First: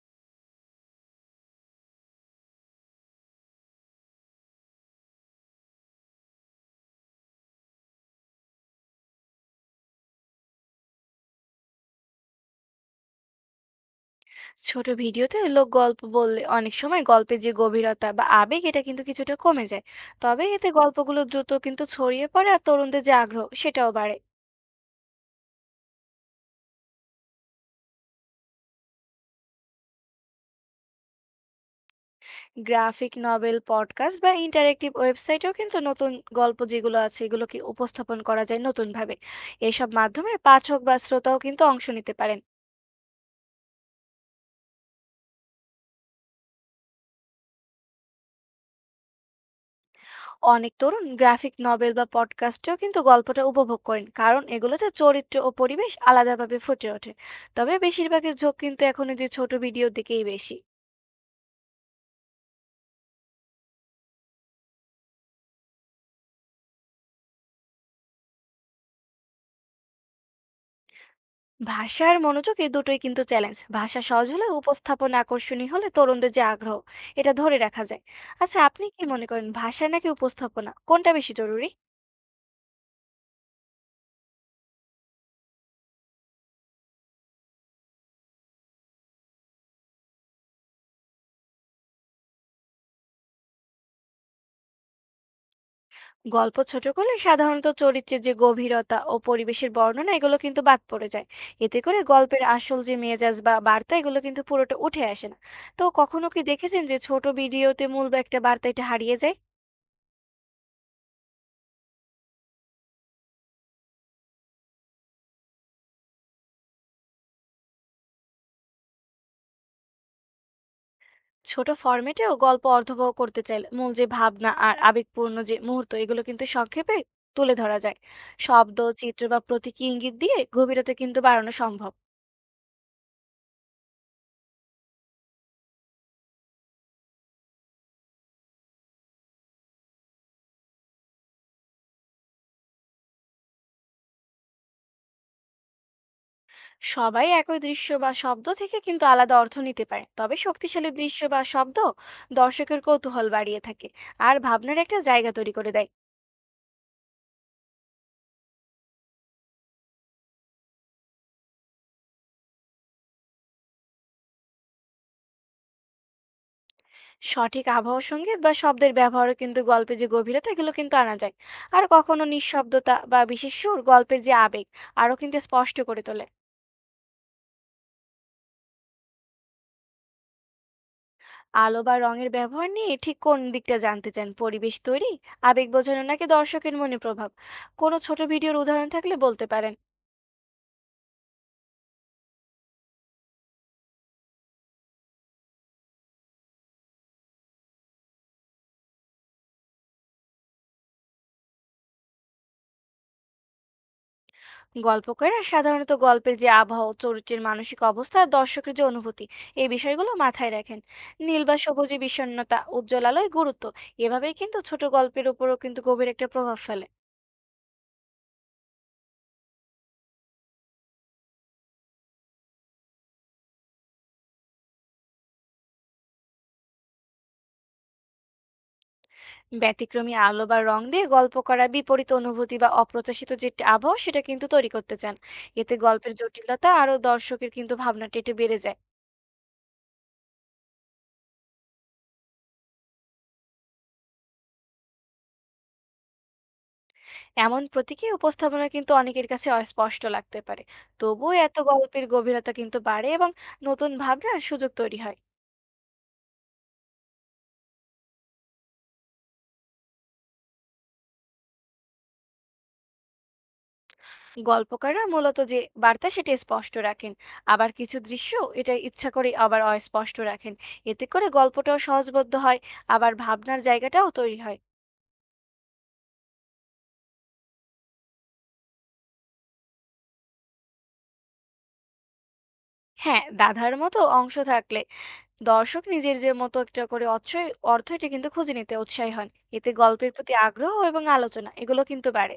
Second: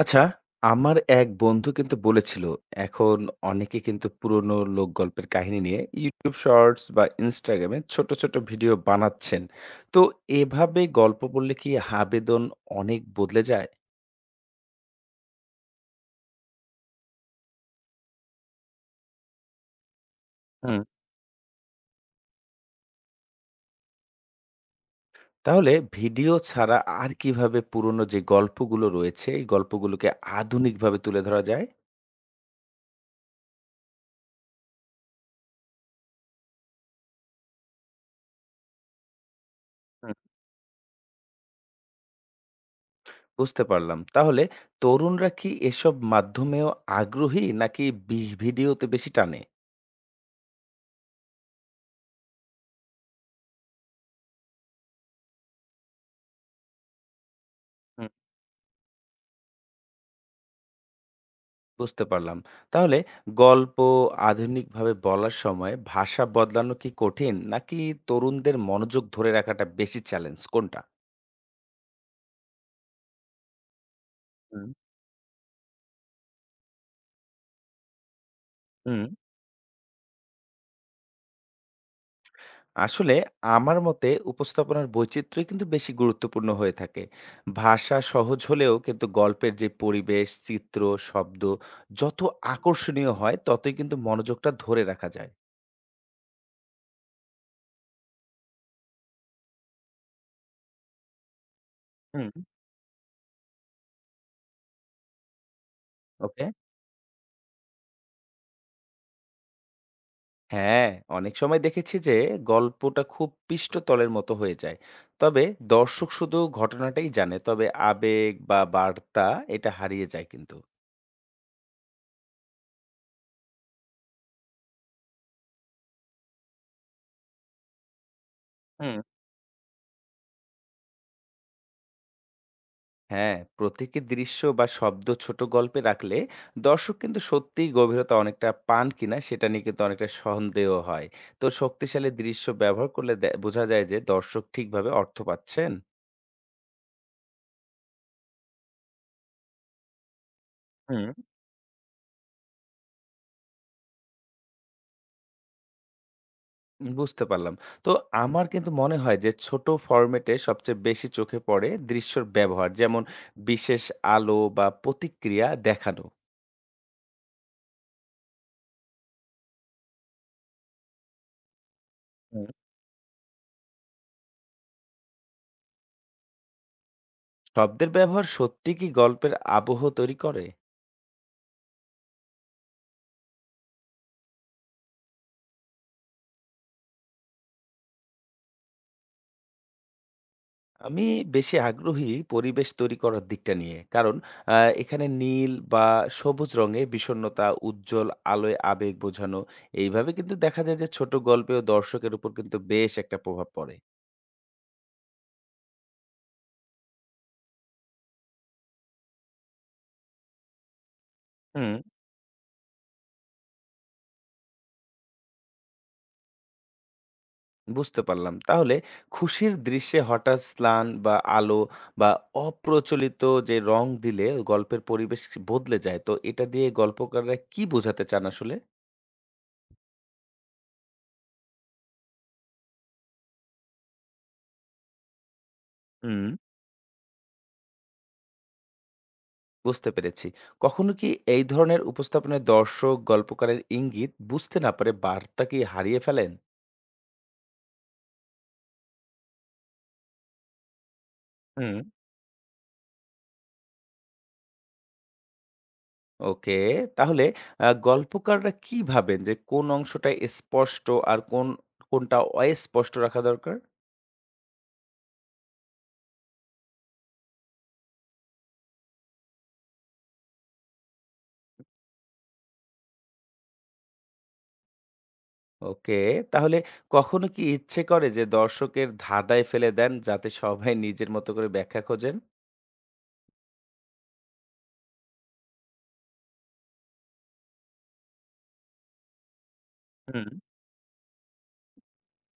আচ্ছা, আমার এক বন্ধু কিন্তু বলেছিল, এখন অনেকে কিন্তু পুরনো লোকগল্পের কাহিনী নিয়ে YouTube Shorts বা Instagram এ ছোট, ছোট ভিডিও বানাচ্ছেন। তো এভাবে গল্প বললে কি আবেদন অনেক বদলে যায়? ছোট ভিডিওতে লোক গল্প বললে অনেক সময় গল্পের যে গভীরতা বা আবেগ এটা কিন্তু কিছুটা কমে যায়। তবে এতে হুম। গল্পগুলো দ্রুত কিন্তু ছড়িয়ে পড়ে আর তরুণদের যে আগ্রহ সেটাও বাড়ে। তাহলে ভিডিও ছাড়া আর কিভাবে পুরনো যে গল্পগুলো রয়েছে, এই গল্পগুলোকে আধুনিকভাবে তুলে ধরা যায়? গ্রাফিক নভেল পডকাস্ট বা ইন্টারেক্টিভ ওয়েবসাইটেও কিন্তু নতুন গল্প যেগুলো আছে এগুলোকে উপস্থাপন করা যায় নতুনভাবে। এসব হুম। মাধ্যমে পাঠক বা শ্রোতাও কিন্তু অংশ নিতে পারেন। বুঝতে পারলাম। তাহলে তরুণরা কি এসব মাধ্যমেও আগ্রহী নাকি বি ভিডিওতে বেশি টানে? অনেক তরুণ গ্রাফিক নভেল বা পডকাস্টেও কিন্তু গল্পটা উপভোগ করেন, কারণ এগুলোতে চরিত্র ও পরিবেশ আলাদাভাবে ফুটে ওঠে। তবে বেশিরভাগের ঝোঁক কিন্তু এখন এই যে ছোট ভিডিওর দিকেই বেশি। বুঝতে পারলাম। তাহলে গল্প আধুনিকভাবে বলার সময় ভাষা বদলানো কি কঠিন? নাকি তরুণদের মনোযোগ ধরে রাখাটা বেশি চ্যালেঞ্জ কোনটা? ভাষা আর মনোযোগ এই দুটোই কিন্তু চ্যালেঞ্জ। ভাষা সহজ হলে, হুম। উপস্থাপন আকর্ষণীয় হলে তরুণদের যে আগ্রহ এটা ধরে রাখা যায়। আচ্ছা, আপনি হুম, কি মনে করেন ভাষা নাকি উপস্থাপনা কোনটা বেশি জরুরি? আসলে আমার মতে উপস্থাপনার বৈচিত্র্যই কিন্তু বেশি গুরুত্বপূর্ণ হয়ে থাকে। ভাষা সহজ হলেও কিন্তু গল্পের যে পরিবেশ, চিত্র, শব্দ যত আকর্ষণীয় হয় ততই কিন্তু মনোযোগটা ধরে রাখা যায়। গল্প ছোট করলে সাধারণত চরিত্রের যে গভীরতা ও পরিবেশের বর্ণনা এগুলো কিন্তু বাদ পড়ে যায়। এতে করে হুম। গল্পের আসল যে মেজাজ বা বার্তা এগুলো কিন্তু পুরোটা উঠে আসে না। তো কখনো কি ওকে? দেখেছেন যে ছোট ভিডিওতে মূল বা একটা বার্তা এটা হারিয়ে যায়? হ্যাঁ, অনেক সময় দেখেছি যে গল্পটা খুব পৃষ্ঠতলের মতো হয়ে যায়, তবে দর্শক শুধু ঘটনাটাই জানে, তবে আবেগ বা বার্তা এটা হারিয়ে যায় কিন্তু। ছোট ফরম্যাটেও গল্প অর্থবহ করতে চাইলে মূল যে ভাবনা আর আবেগপূর্ণ যে মুহূর্ত এগুলো কিন্তু সংক্ষেপে তুলে ধরা যায়। শব্দ হুম। চিত্র বা প্রতীকী ইঙ্গিত দিয়ে গভীরতা কিন্তু বাড়ানো সম্ভব। হ্যাঁ, প্রতীকী দৃশ্য বা শব্দ ছোট গল্পে রাখলে দর্শক কিন্তু সত্যিই গভীরতা অনেকটা পান কিনা সেটা নিয়ে কিন্তু অনেকটা সন্দেহ হয়। তো শক্তিশালী দৃশ্য ব্যবহার করলে বোঝা যায় যে দর্শক ঠিকভাবে অর্থ পাচ্ছেন। সবাই একই দৃশ্য বা শব্দ থেকে কিন্তু আলাদা অর্থ নিতে পারে, তবে শক্তিশালী হুম। দৃশ্য বা শব্দ দর্শকের কৌতূহল বাড়িয়ে থাকে আর ভাবনার একটা জায়গা তৈরি করে দেয়। বুঝতে পারলাম। তো আমার কিন্তু মনে হয় যে ছোট ফরম্যাটে সবচেয়ে বেশি চোখে পড়ে দৃশ্যর ব্যবহার। যেমন বিশেষ আলো বা প্রতিক্রিয়া দেখানো। সঠিক আবহাওয়া সঙ্গীত বা শব্দের ব্যবহারও কিন্তু গল্পে যে গভীরতা এগুলো কিন্তু আনা যায়। আর কখনো হুম। নিঃশব্দতা বা বিশেষ সুর গল্পের যে আবেগ আরো কিন্তু স্পষ্ট করে তোলে। শব্দের ব্যবহার সত্যিই কি গল্পের আবহ তৈরি করে? আলো বা রঙের ব্যবহার নিয়ে ঠিক কোন দিকটা জানতে চান? পরিবেশ তৈরি, আবেগ বোঝানো নাকি দর্শকের মনে প্রভাব? কোনো ছোট ভিডিওর উদাহরণ থাকলে বলতে পারেন। আমি বেশি আগ্রহী পরিবেশ তৈরি করার দিকটা নিয়ে। কারণ আ এখানে নীল বা সবুজ রঙে বিষণ্ণতা, উজ্জ্বল আলোয় আবেগ বোঝানো। এইভাবে কিন্তু দেখা যায় যে ছোট গল্পেও দর্শকের উপর কিন্তু বেশ একটা প্রভাব পড়ে। গল্পকাররা সাধারণত গল্পের যে আবহাওয়া চরিত্রের মানসিক অবস্থা আর দর্শকের যে অনুভূতি এই বিষয়গুলো মাথায় রাখেন। নীল বা হুম। সবুজে বিষণ্ণতা, উজ্জ্বল আলোয় গুরুত্ব, এভাবেই কিন্তু ছোট গল্পের উপরও কিন্তু গভীর একটা প্রভাব ফেলে। বুঝতে পারলাম। তাহলে খুশির দৃশ্যে হঠাৎ ম্লান বা আলো বা অপ্রচলিত যে রং দিলে গল্পের পরিবেশ বদলে যায়। তো এটা দিয়ে গল্পকাররা কি বোঝাতে চান আসলে? ব্যতিক্রমী আলো বা রং দিয়ে গল্প করা বিপরীত অনুভূতি বা অপ্রত্যাশিত যে একটা আবহাওয়া সেটা কিন্তু তৈরি করতে চান। এতে গল্পের হুম। জটিলতা আরো দর্শকের কিন্তু ভাবনাটা একটু বেড়ে যায়। বুঝতে পেরেছি। কখনো কি এই ধরনের উপস্থাপনায় দর্শক গল্পকারের ইঙ্গিত বুঝতে না পারে বার্তা কি হারিয়ে ফেলেন? এমন প্রতীকী উপস্থাপনা কিন্তু অনেকের কাছে অস্পষ্ট লাগতে পারে, তবুও এত হুম। গল্পের গভীরতা কিন্তু বাড়ে এবং নতুন ভাবনার সুযোগ তৈরি হয়। ওকে। তাহলে গল্পকাররা কি ভাবেন যে কোন অংশটা স্পষ্ট আর কোনটা অস্পষ্ট রাখা দরকার? গল্পকাররা মূলত যে বার্তা সেটা স্পষ্ট রাখেন, আবার কিছু দৃশ্য এটা ইচ্ছা করে আবার অস্পষ্ট রাখেন। এতে করে গল্পটাও সহজবোধ্য হয়, আবার ভাবনার জায়গাটাও তৈরি হয়। ওকে, তাহলে কখনো কি ইচ্ছে করে যে দর্শকের ধাঁধায় ফেলে দেন যাতে সবাই নিজের মতো করে ব্যাখ্যা খোঁজেন? হ্যাঁ, দাধার মতো অংশ থাকলে দর্শক নিজের যে মতো একটা করে অর্থ অর্থ এটা কিন্তু খুঁজে নিতে উৎসাহী হন। এতে গল্পের হুম। প্রতি আগ্রহ এবং আলোচনা এগুলো কিন্তু বাড়ে।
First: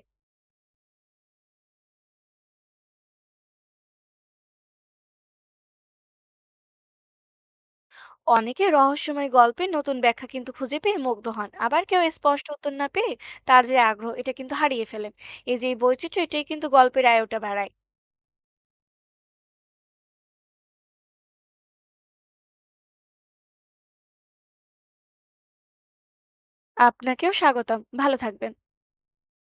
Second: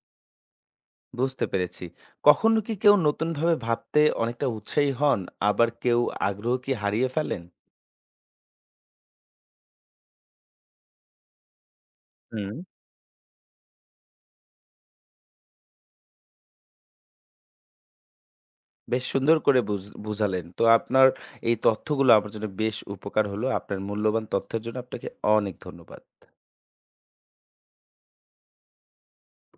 বুঝতে পেরেছি। কখনো কি কেউ নতুনভাবে ভাবতে অনেকটা উৎসাহী হন, আবার কেউ আগ্রহ কি হারিয়ে ফেলেন? অনেকে রহস্যময় গল্পের নতুন ব্যাখ্যা কিন্তু খুঁজে পেয়ে মুগ্ধ হন, আবার কেউ স্পষ্ট হুম। উত্তর না পেয়ে তার যে আগ্রহ এটা কিন্তু হারিয়ে ফেলেন। এই বৈচিত্র্য এটাই কিন্তু গল্পের আয়টা বাড়ায়। বেশ সুন্দর করে বুঝালেন। তো আপনার এই তথ্যগুলো আমার জন্য বেশ উপকার হলো। আপনার মূল্যবান তথ্যের জন্য আপনাকে অনেক ধন্যবাদ। আপনাকেও স্বাগতম। ভালো থাকবেন।